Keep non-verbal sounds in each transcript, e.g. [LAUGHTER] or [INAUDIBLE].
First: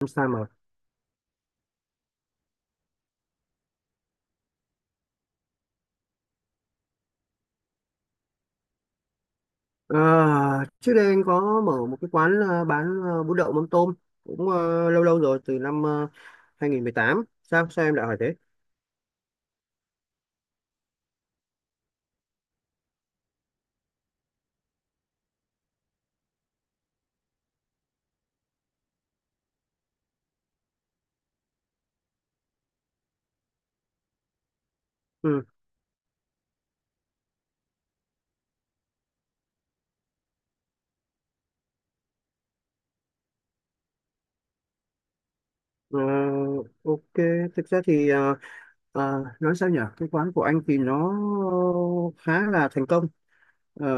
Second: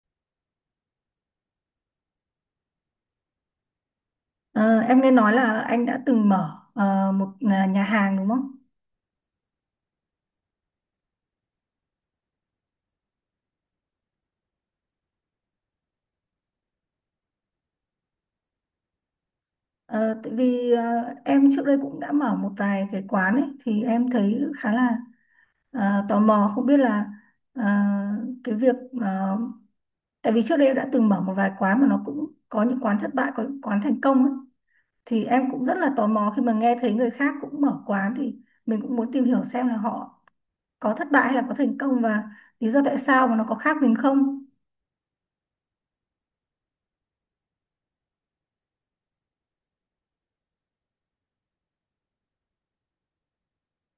Không sao mà Ờ, em nghe nói là anh đã từng mở một nhà hàng đúng không? Ờ, Trước đây anh có mở một cái quán bán bún đậu mắm tôm cũng lâu lâu rồi, từ năm 2018. Sao sao em lại hỏi thế? Ờ, tại vì em trước đây cũng đã mở một vài cái quán ấy thì em thấy khá là tò mò không biết là ờ, cái việc ờ, tại vì trước đây em đã từng mở một vài quán mà nó cũng có những quán thất bại, có những quán thành công ấy thì Ừ. em cũng rất là tò mò khi mà nghe thấy người khác cũng mở quán thì mình cũng muốn tìm hiểu xem là họ có thất bại hay là có thành công và lý do tại sao mà nó có khác mình không. ờ, ok, thực ra thì nói sao nhở, cái quán của anh thì nó khá là thành công. Ờ,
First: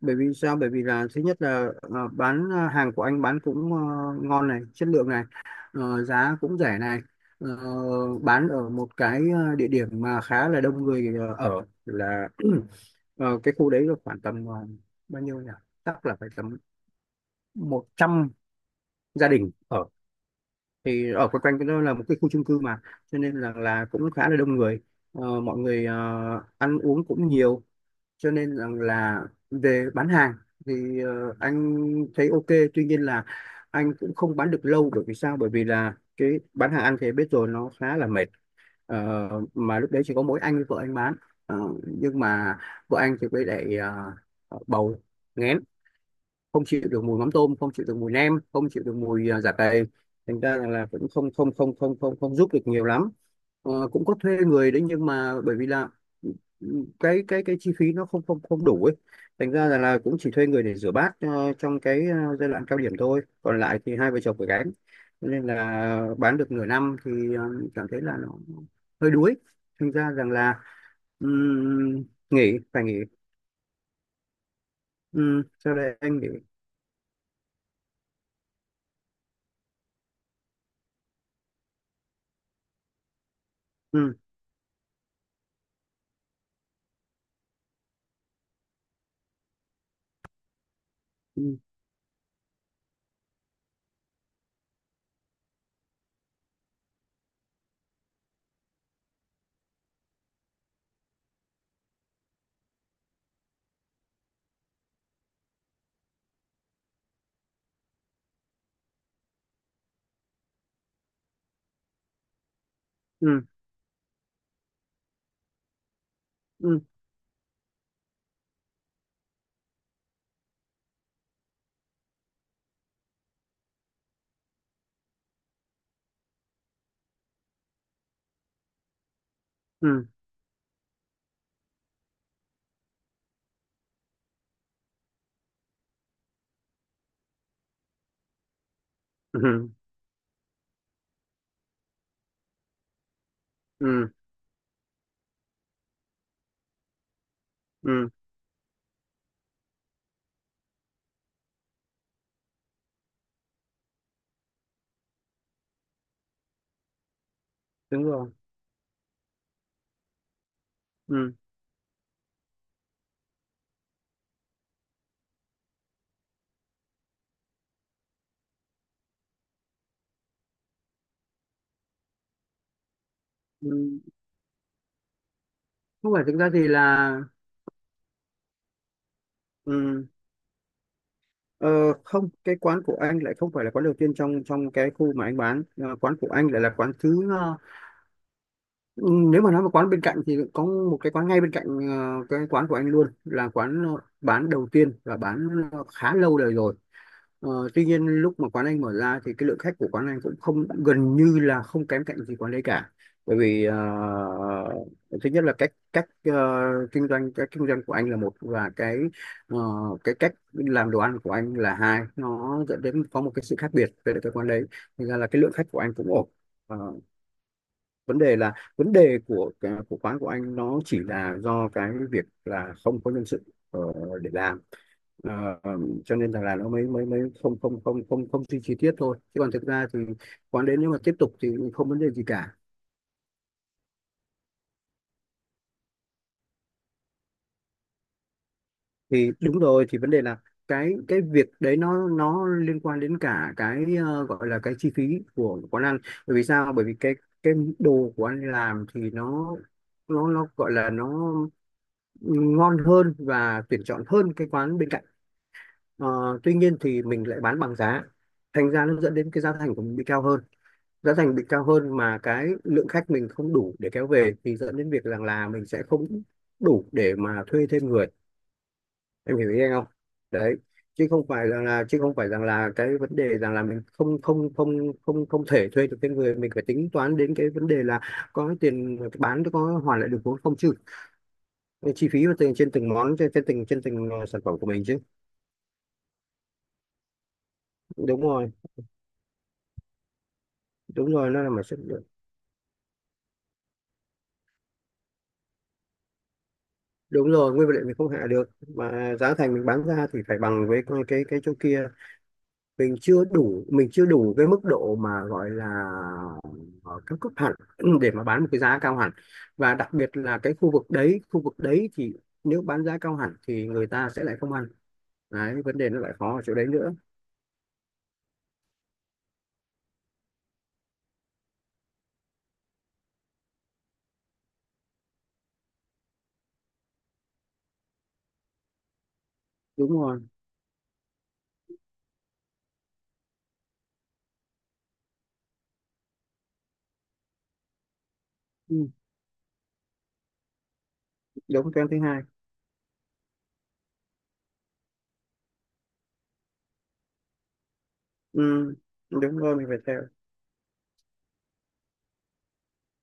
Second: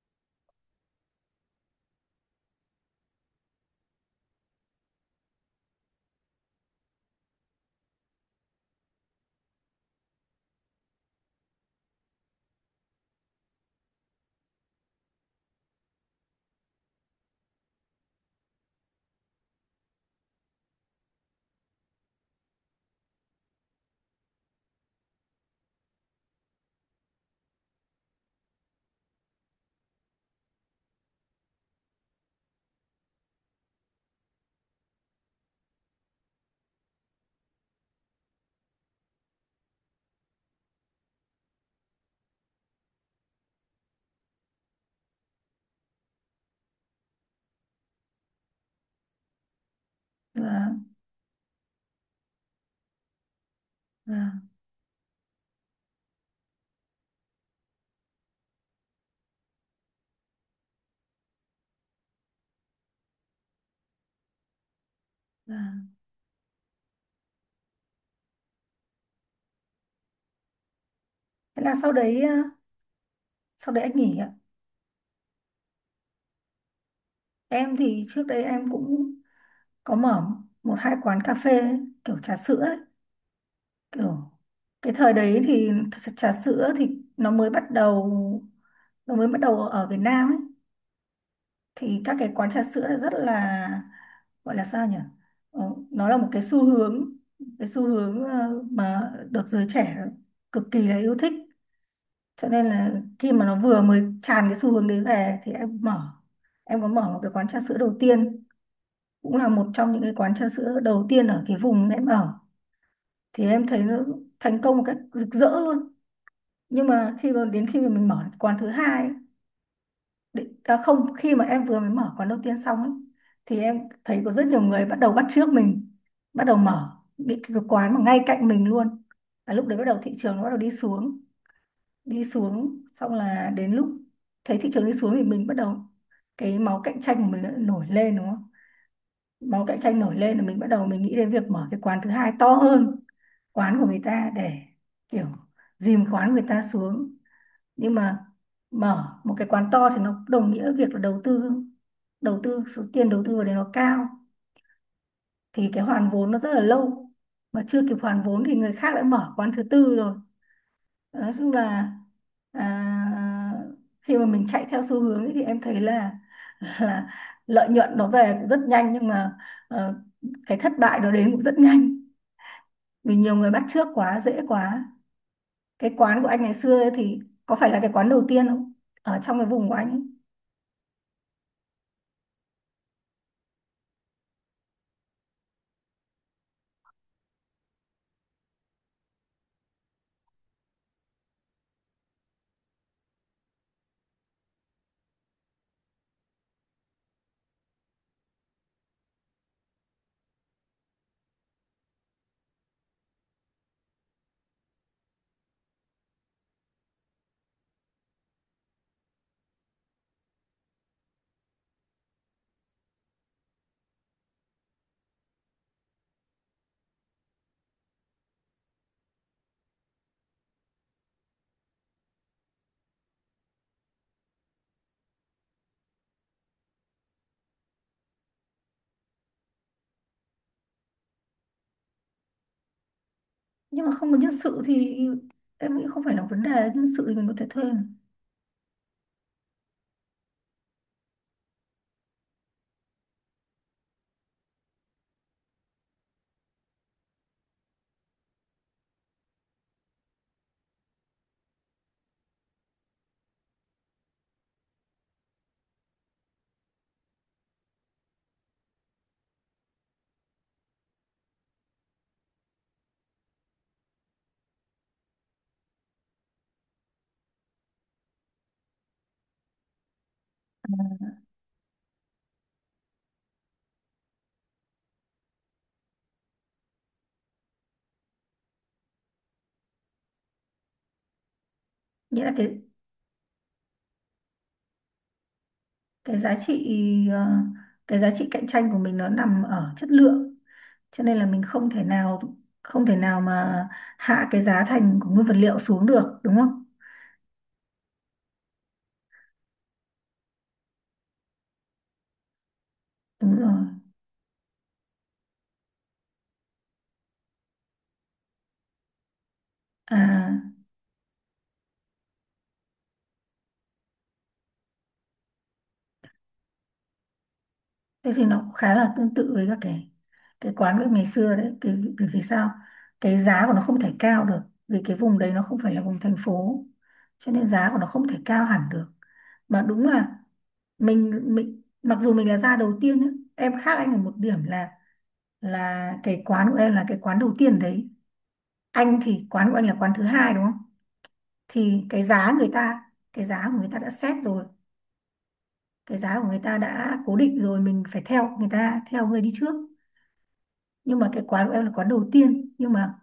bởi vì sao? Bởi vì là thứ nhất là bán, hàng của anh bán cũng ngon này, chất lượng này, giá cũng rẻ này, Ờ, bán ở một cái địa điểm mà khá là đông người, ở là [CLEARS THROAT] cái khu đấy là khoảng tầm bao nhiêu nhỉ? Chắc là phải tầm 100 gia đình ở, thì ở quanh quanh cái đó là một cái khu chung cư mà, cho nên là cũng khá là đông người. Ờ, mọi người ăn uống cũng nhiều, cho nên rằng là về bán hàng thì anh thấy ok. Tuy nhiên là anh cũng không bán được lâu, bởi vì sao? Bởi vì là cái bán hàng anh thì biết rồi, nó khá là mệt. Ờ, mà lúc đấy chỉ có mỗi anh với vợ anh bán. Ờ, nhưng mà vợ anh thì mới lại bầu nghén, không chịu được mùi mắm tôm, không chịu được mùi nem, không chịu được mùi giả cày, thành ra là, Và, là cũng không không không không không không giúp được nhiều lắm. Ờ, cũng có thuê người đấy, nhưng mà bởi vì là ừ, cái cái chi phí nó không không không đủ ấy, thành ra là cũng chỉ thuê người để rửa bát trong cái giai đoạn cao điểm thôi, còn lại thì hai vợ chồng phải gánh. Cho nên và, là bán được nửa năm thì cảm thấy là nó hơi đuối, thành ra rằng là Thế là sau ừm, đấy ờ, nghỉ, phải nghỉ. sau đấy anh nghỉ ạ. Sau đây anh nghỉ. Em thì trước đấy em cũng có mở một hai quán cà phê ấy, kiểu trà sữa ấy, Ừm, kiểu cái thời đấy thì trà trà sữa thì nó mới bắt đầu nó mới bắt đầu ở Việt Nam ấy ừm, thì các cái quán trà sữa là rất là, gọi là sao nhỉ? Ờ, nó là một cái xu hướng mà được giới trẻ cực kỳ là yêu thích cho nên là khi mà nó vừa mới tràn cái xu hướng đấy về thì em mở em có mở một cái quán trà sữa đầu tiên, cũng là một trong những cái quán trà sữa đầu tiên ở cái vùng em ở thì ừm, em thấy nó thành công một cách rực rỡ luôn. ừm. Nhưng mà khi mà mình mở cái quán thứ hai ấy, định- à không khi mà em vừa mới mở quán đầu tiên xong ấy, thì em thấy có rất nhiều người bắt đầu bắt chước mình, bắt đầu mở những cái quán mà ngay cạnh mình luôn, và lúc đấy bắt đầu Ừ, thị trường nó bắt đầu đi xuống. Đi xuống xong là đến lúc thấy thị trường đi xuống thì mình bắt đầu, cái máu cạnh tranh của mình đã nổi lên đúng không? Máu ừ, cạnh tranh nổi lên là mình bắt đầu mình nghĩ đến việc mở cái quán thứ hai to hơn quán của người ừ, ta để kiểu dìm quán của người ta xuống. Nhưng ừ, mà mở một cái quán to thì nó đồng nghĩa việc là đầu tư, số tiền đầu tư vào đấy nó cao thì cái hoàn vốn nó rất là lâu mà chưa kịp đúng hoàn rồi, vốn thì người khác đã mở quán thứ tư rồi. Nói ừ, chung là à, khi mà mình chạy theo xu hướng ấy, thì em thấy là [LAUGHS] là lợi nhuận nó về cũng rất nhanh nhưng mà ờ, cái thất bại nó đến cũng rất nhanh, vì nhiều người bắt ừ. chước quá, dễ quá. Cái Không quán phải, của thực anh ra ngày thì xưa ấy là thì có phải là cái quán đầu tiên không, ở trong cái vùng của anh ấy? ừ. ờ, Không, cái quán của anh lại không phải là quán đầu tiên trong trong cái khu mà anh bán. Ờ, quán của anh lại là quán thứ ừ, nếu mà nói một quán bên cạnh thì có một cái quán ngay bên cạnh cái quán của anh luôn, là quán bán đầu tiên và bán khá lâu đời rồi. Ờ, tuy nhiên lúc mà quán anh mở ra thì cái lượng khách của quán anh cũng không, gần như là không kém cạnh gì quán đấy cả, bởi vì thứ nhất là cách cách kinh doanh, cái kinh doanh của anh là một, và cái ờ, cái cách làm đồ ăn của anh là hai, nó dẫn đến có một cái sự khác biệt về cái quán đấy. Thành ra là cái lượng khách của anh cũng ổn. Ờ, vấn đề là vấn đề của quán của anh nó chỉ là do cái việc là không có nhân sự ờ, để làm. Ờ, cho nên là nó mới mới mới không không không không không suy chi tiết thôi, chứ còn thực ra thì quán đến nếu mà tiếp tục thì không vấn đề gì cả. Nhưng mà không có nhân sự thì em nghĩ không phải là vấn đề, nhân sự thì mình có thể thuê mà. Thì đúng rồi, thì vấn đề là cái việc đấy nó liên quan đến cả cái gọi là cái chi phí của quán ăn. Bởi vì sao? Bởi vì cái cái đồ của anh làm thì nó gọi là nó ngon hơn và tuyển chọn hơn cái quán bên cạnh. Ờ, tuy nhiên thì mình lại bán bằng giá, thành ra nó dẫn đến cái giá thành của mình bị cao hơn. Giá thành bị cao hơn mà cái lượng khách mình không đủ để kéo về thì dẫn đến việc rằng là mình sẽ không đủ để mà thuê thêm người, em hiểu ý anh không? Đấy, chứ không phải rằng là cái vấn đề rằng là mình không không không không không thể thuê được thêm người, mình phải tính toán đến cái vấn đề là có tiền bán, có hoàn lại được vốn không chứ, cái chi Nghĩa phí là và từng trên từng món trên trên từng sản phẩm của mình chứ. cái giá trị ờ, cái giá Đúng trị cạnh rồi, tranh của mình nó nằm ở chất lượng, cho đúng nên là rồi, nó mình là mặt không sức thể lượng. nào không thể nào mà hạ cái giá thành của nguyên vật liệu xuống được đúng không? Đúng rồi, nguyên vật liệu mình không hạ được, mà giá thành mình bán ra thì phải bằng với cái cái chỗ kia. Đúng rồi. Mình chưa đủ cái mức độ mà gọi là ờ, cao cấp hẳn [CLEARS THROAT] để mà bán một cái giá cao hẳn. Và đặc biệt là cái À, khu vực đấy, khu vực đấy thì nếu bán giá cao hẳn thì người ta sẽ lại không ăn. Đấy, vấn đề nó lại khó ở chỗ đấy nữa. thế thì nó cũng khá là tương tự với các cái quán bếp ngày xưa đấy, cái bởi vì sao? Cái giá của nó không thể cao được vì cái vùng đấy nó không phải là vùng thành phố cho nên giá của nó không thể cao hẳn được, mà đúng Đúng là rồi. mình mặc dù mình là gia đầu tiên nhá, em khác anh ở một điểm là cái quán của em là cái quán đầu tiên đấy. Ừ, Anh thì quán của anh là quán thứ hai đúng không? đúng, Thì cái thứ cái hai. giá người ta cái giá của người ta đã set rồi, cái giá của người ta đã cố định rồi, mình phải theo người Ừ, ta, theo người đi đúng trước. rồi, mình phải theo. Nhưng mà cái quán của em là quán đầu tiên, nhưng mà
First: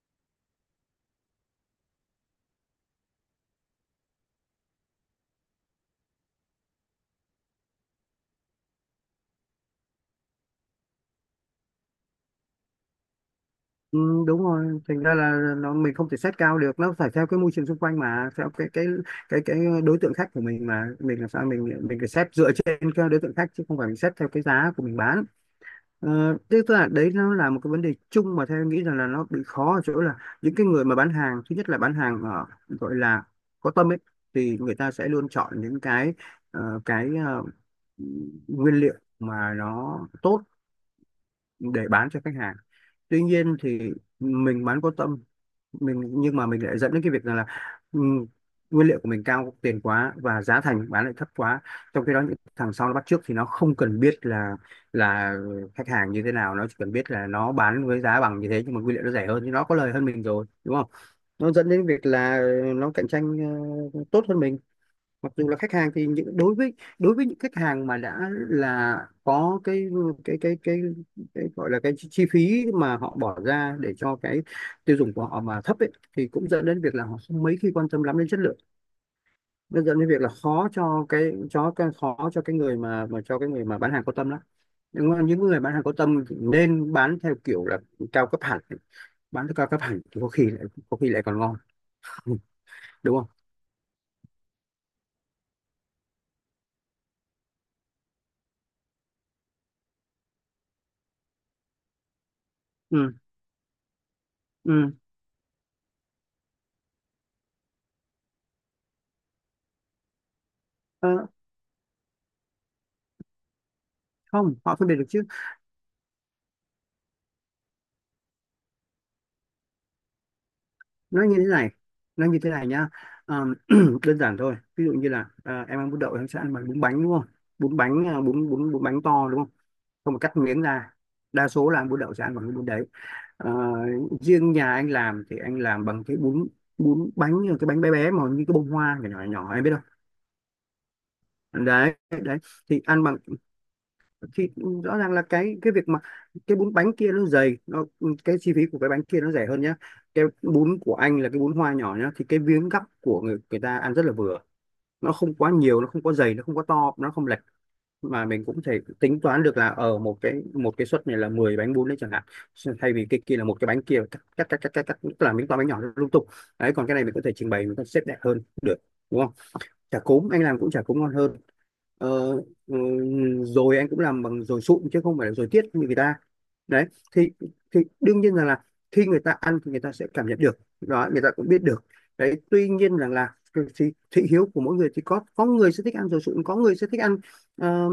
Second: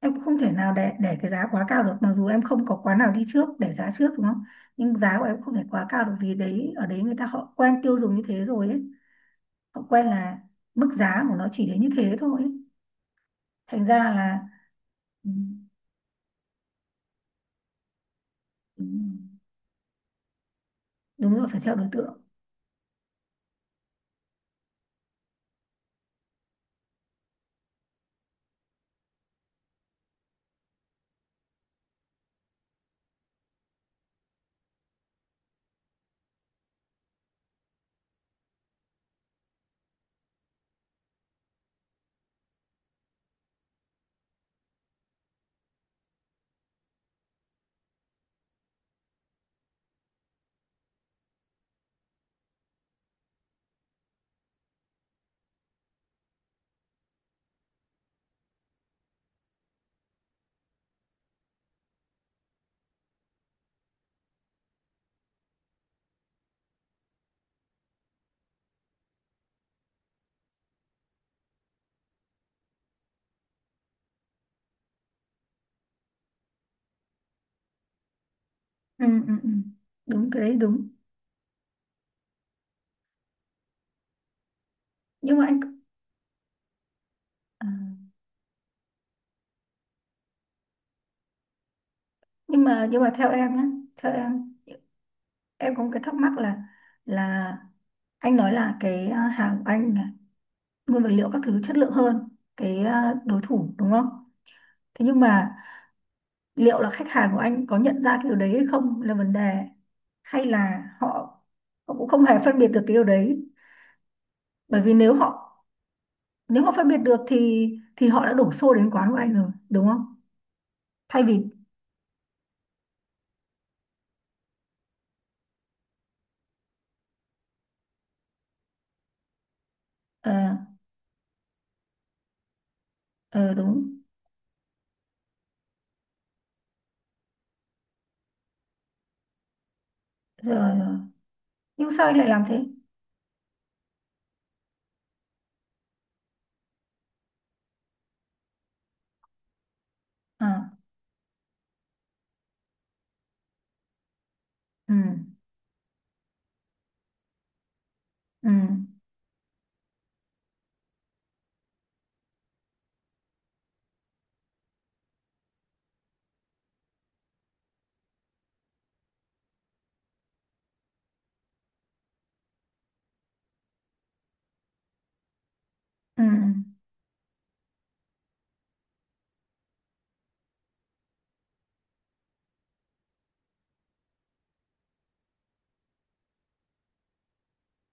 em cũng không thể nào để cái giá quá cao được, mặc dù em không có quán nào đi trước để giá trước đúng không? Nhưng giá của em không thể quá cao được vì đấy ở đấy người ta họ quen tiêu dùng như thế rồi ấy, họ quen là mức giá của nó chỉ đến như thế thôi ấy. Thành ra Ừ, là. đúng rồi, thành ra Ừ, là nó mình không thể xét cao được, nó phải theo cái môi trường xung quanh, mà theo cái ừ. cái cái cái đối tượng khách của mình, mà mình làm Đúng sao, rồi, phải mình theo đối mình phải tượng. xét dựa trên cái đối tượng khách chứ không phải mình xét theo cái giá của mình bán. Ờ, thế tức là đấy, nó là một cái vấn đề chung mà theo em nghĩ rằng là nó bị khó ở chỗ là những cái người mà bán hàng, thứ nhất là bán hàng ở gọi là có tâm ấy, thì người ta sẽ luôn chọn những cái cái nguyên liệu mà nó tốt để bán cho khách hàng. Tuy nhiên thì mình bán có tâm mình, nhưng mà mình lại dẫn đến cái việc rằng là ừm, nguyên liệu của mình cao tiền quá và giá thành bán lại thấp quá, trong khi đó những thằng sau nó bắt chước thì nó không cần biết là là khách hàng như thế nào, nó chỉ cần biết là nó bán với giá bằng như thế nhưng mà nguyên liệu nó rẻ hơn thì nó có lời hơn mình rồi đúng không. Nó dẫn đến việc là nó cạnh tranh tốt hơn mình, mặc dù là khách hàng thì những đối với, đối với những khách hàng mà đã là có cái cái cái cái, cái gọi là cái chi chi phí mà họ bỏ ra để cho cái tiêu dùng của họ mà thấp ấy, thì cũng dẫn đến việc là họ không mấy khi quan tâm lắm đến chất lượng. Ừ, ừ, ừ. Nó dẫn đến việc là Đúng, cái đấy khó đúng. cho cái, cho cái, khó cho cái người mà cho cái người mà bán hàng có tâm lắm. Nhưng mà Nhưng những mà anh. người bán hàng có tâm thì nên bán theo kiểu À. là cao cấp hẳn. Bán theo cao cấp hẳn thì có khi lại còn ngon. Ừ, nhưng mà đúng không? theo em, em có một cái thắc mắc là là anh nói là cái hàng của anh là nguyên vật liệu các thứ chất lượng hơn cái Ừ, đối thủ đúng không? ừ. Thế nhưng mà liệu là khách hàng của anh có nhận ra cái điều đấy hay không là vấn đề, hay là họ, Ờ, họ cũng không hề phân biệt được cái điều đấy? không, họ Bởi phân vì biệt được nếu chứ. họ nếu họ phân biệt được thì họ đã đổ xô đến quán của anh rồi đúng không, thay nó như vì. thế này nó như thế này nhá. Ờ, [CLEARS THROAT] đơn giản thôi, ví dụ như là em ăn bún đậu em sẽ ăn bằng bún bánh đúng không? Bún bánh bún bún bún bánh to đúng không, không mà ờ cắt miếng ra, đa số là ăn bún đậu sẽ ăn bằng cái bún đấy. Ờ, ờ, Đúng riêng nhà anh làm thì anh làm bằng cái bún, bún bánh, như là cái bánh bé bé mà như cái bông hoa nhỏ nhỏ nhỏ, em biết rồi, rồi. không. Nhưng Đấy sao anh lại đấy, làm thế? thì ăn bằng, thì rõ ràng là cái việc mà cái bún bánh kia nó dày, nó, cái chi phí của cái bánh kia nó rẻ hơn nhá. Cái À, bún của anh là cái bún hoa nhỏ nhá, thì cái miếng gắp của người, người ta ăn rất là vừa, ừ, nó không quá nhiều, nó không quá dày, nó không quá to, nó không lệch. Mà mình ừ, cũng thể tính toán được là ở một cái suất này là 10 bánh bún đấy chẳng hạn, thay vì cái kia là một cái bánh kia cắt cắt, tức là miếng to bánh nhỏ lung tung. Đấy, còn cái này mình có thể trình bày, mình có thể xếp đẹp hơn được, đúng không? Chả cốm anh làm cũng, chả cốm ngon hơn. ờ, ừ, Rồi anh cũng làm bằng dồi sụn chứ không phải là dồi tiết như người ta. ừ, ừ. Đấy, thì thì đương nhiên rằng là khi người ta ăn thì người ta sẽ cảm nhận được đó, người ta cũng biết được. Đấy, tuy nhiên rằng là cái thị hiếu của mỗi người thì có người sẽ thích ăn dồi sụn, có người sẽ thích ăn ờ,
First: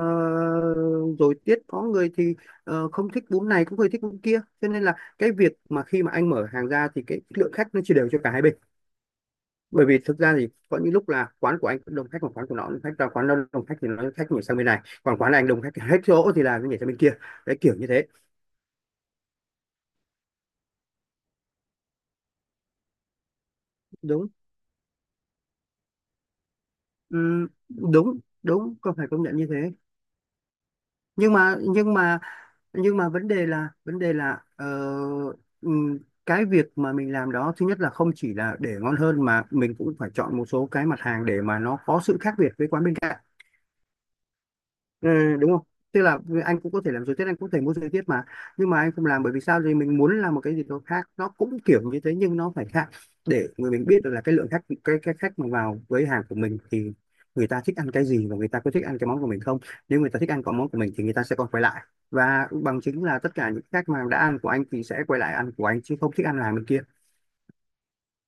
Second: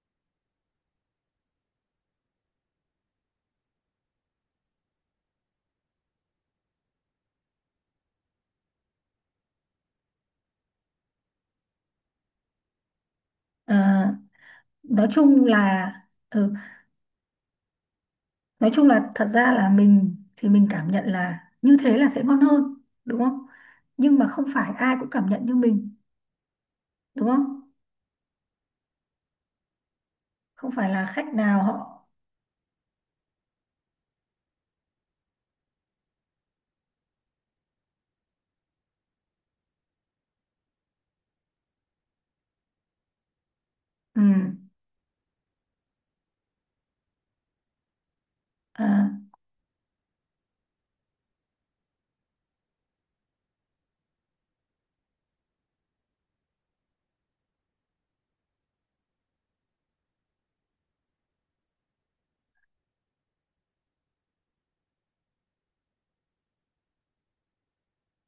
ờ, dồi tiết, có người thì không thích bún này, có người thích bún kia, cho nên là cái việc mà khi mà anh mở hàng ra thì cái lượng khách nó chia đều cho cả hai bên. Bởi vì thực ra thì có những lúc là quán của anh cũng đông khách, còn quán của nó đông khách, và quán nó đông khách thì nó À, khách nhảy sang bên này, nói còn quán này chung anh đông khách là hết chỗ thì ừ, là nó nhảy sang bên kia. Đấy, kiểu như thế. nói chung là thật ra là mình thì mình cảm nhận là như thế là sẽ ngon hơn đúng không? Nhưng mà Đúng. không phải ai cũng cảm nhận như mình đúng không? đúng, đúng, có phải công nhận như thế. Không phải là nhưng khách mà nào nhưng họ. mà nhưng mà vấn đề là ừm, cái việc mà mình làm đó, thứ nhất là không chỉ là để ngon hơn, mà mình cũng phải chọn một số cái mặt hàng để mà nó có sự khác biệt với quán bên cạnh. Ừ, Ừ, đúng không? Tức là anh cũng có thể làm dối tiết, anh cũng có thể mua dối tiết mà. Nhưng mà anh không à, làm bởi vì sao? Thì mình muốn làm một cái gì đó khác, nó cũng kiểu như thế nhưng nó phải khác, để người mình biết được là cái lượng khách, cái khách mà vào với hàng của mình thì người ta thích ăn cái gì, và người ta có thích ăn cái món của mình không. Nếu người ta thích ăn cái món của mình thì người ta sẽ còn quay lại. Và bằng chứng là tất cả những khách mà đã ăn của anh thì sẽ quay lại ăn của anh chứ không thích ăn hàng bên kia.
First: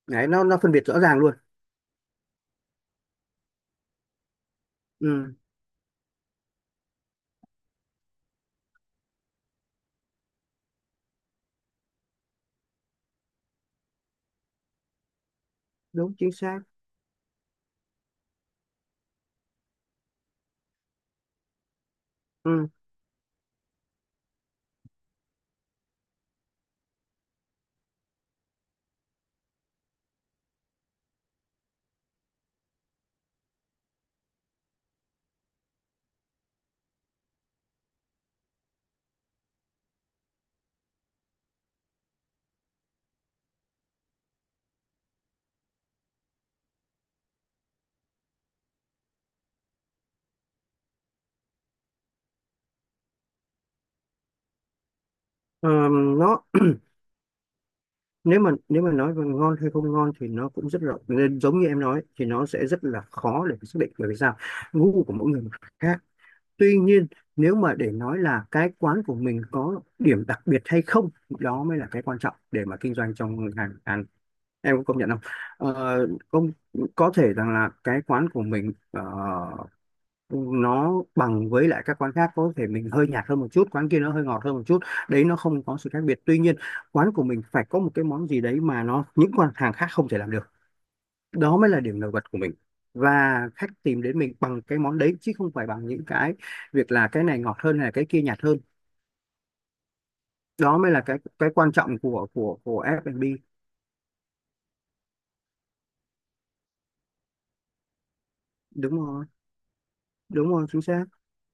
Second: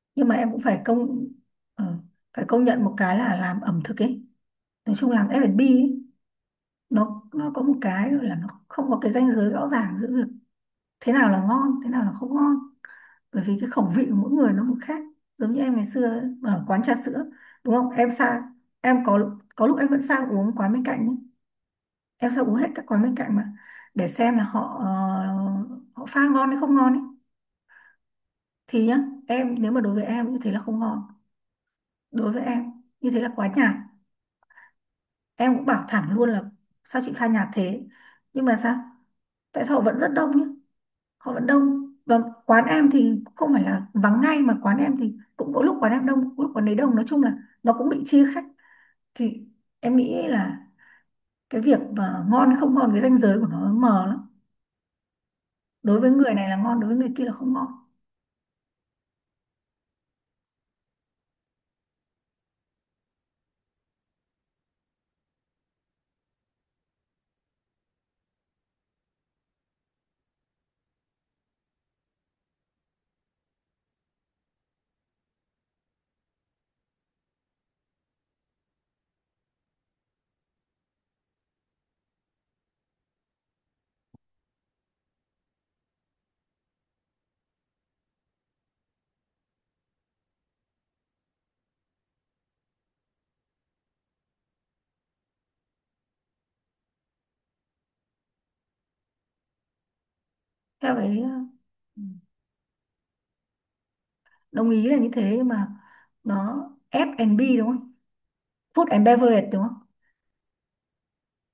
Đấy, nhưng mà em nó cũng phân biệt rõ ràng luôn. ờ, phải công nhận một cái là làm ẩm thực ấy, nói chung làm Ừ, F&B ấy, nó có một cái là nó không có cái ranh giới rõ ràng giữa việc thế nào là ngon, thế nào là không ngon, bởi vì cái khẩu vị của mỗi người nó một khác. Giống như em ngày đúng xưa chính xác. ở quán trà sữa đúng không, em sang em có lúc em vẫn sang uống quán bên cạnh nhé. Em sang uống hết Ừ. các quán bên cạnh mà để xem là họ họ pha ngon hay không ngon ấy, thì nhá, em, nếu mà đối với em như thế là không ngon, đối với em như thế là quá nhạt, em cũng bảo thẳng luôn là sao chị pha nhạt thế. Nhưng mà sao, tại sao họ vẫn rất đông nhé, họ vẫn đông, và quán em thì không phải là vắng ngay, mà quán em thì cũng có lúc quán em đông, lúc quán đấy đông, nói chung là nó cũng bị chia khách, thì em nghĩ là cái việc mà ngon hay không ngon, cái ranh giới của nó mờ lắm, Ờ, đối với người nó này là ngon, đối với người kia là không ngon. nếu mà, nếu mà nói về ngon hay không ngon thì nó cũng rất rộng, nên giống như em nói thì nó sẽ rất là khó để xác định, bởi vì sao, gu của mỗi người khác. Tuy nhiên, nếu mà để nói là cái quán của mình có điểm đặc biệt hay không, đó mới là cái quan trọng để mà kinh doanh trong ngành ăn, em có công nhận không? Công, có thể rằng là cái quán của mình nó bằng với lại các quán khác, có thể mình hơi nhạt hơn một chút, quán kia nó hơi ngọt hơn một chút, đấy, nó không có sự khác biệt. Tuy nhiên, quán của mình phải có một cái món gì đấy mà nó, những quán hàng khác không thể làm được, đó mới là điểm nổi bật của mình. Và khách tìm đến mình bằng cái món đấy, chứ không phải bằng những cái việc là cái này ngọt hơn hay là cái kia nhạt hơn. Đó mới Theo là cái. cái quan trọng ừ, của của F&B. Đồng ý là như thế, nhưng mà nó ép and F&B đúng không, food Đúng and rồi, beverage đúng không? đúng rồi, chính xác.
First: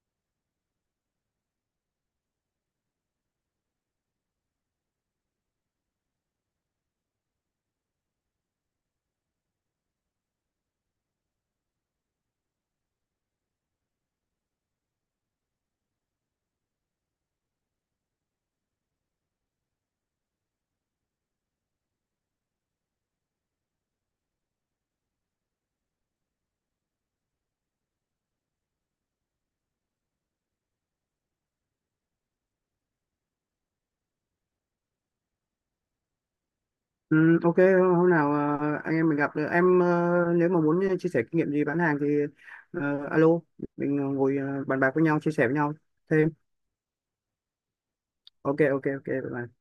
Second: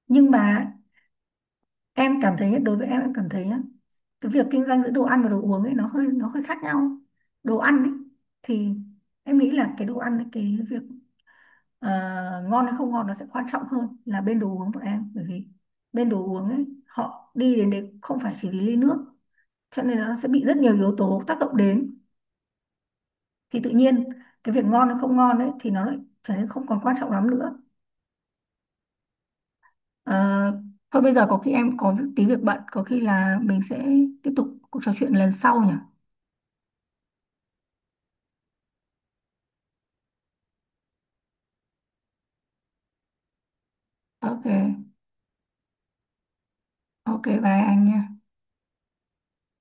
Nhưng mà em cảm thấy, đối với em cảm thấy nhá, cái việc kinh doanh giữa đồ ăn và đồ uống ấy nó hơi, khác nhau. Đồ ăn ấy thì em nghĩ là cái đồ ăn ấy, cái việc ờ, ngon hay không ngon nó sẽ quan trọng hơn là bên đồ uống bọn em, bởi vì bên đồ uống ấy họ đi đến đấy không phải chỉ vì ly nước, cho nên nó sẽ bị rất nhiều yếu tố tác động đến, thì tự nhiên cái việc ngon hay không ngon ấy thì nó lại trở nên không còn quan trọng lắm nữa. Ờ, thôi bây giờ có khi em có tí việc bận, có khi là mình sẽ tiếp tục cuộc trò chuyện lần sau nhỉ. Ừ, ok, hôm nào anh em mình gặp được, em nếu mà muốn chia sẻ kinh nghiệm gì bán hàng thì alo, mình ngồi OK, bàn bạc với nhau, chia sẻ với nhau thêm. ok bye anh nha. Ok, ok, ok, bye bye.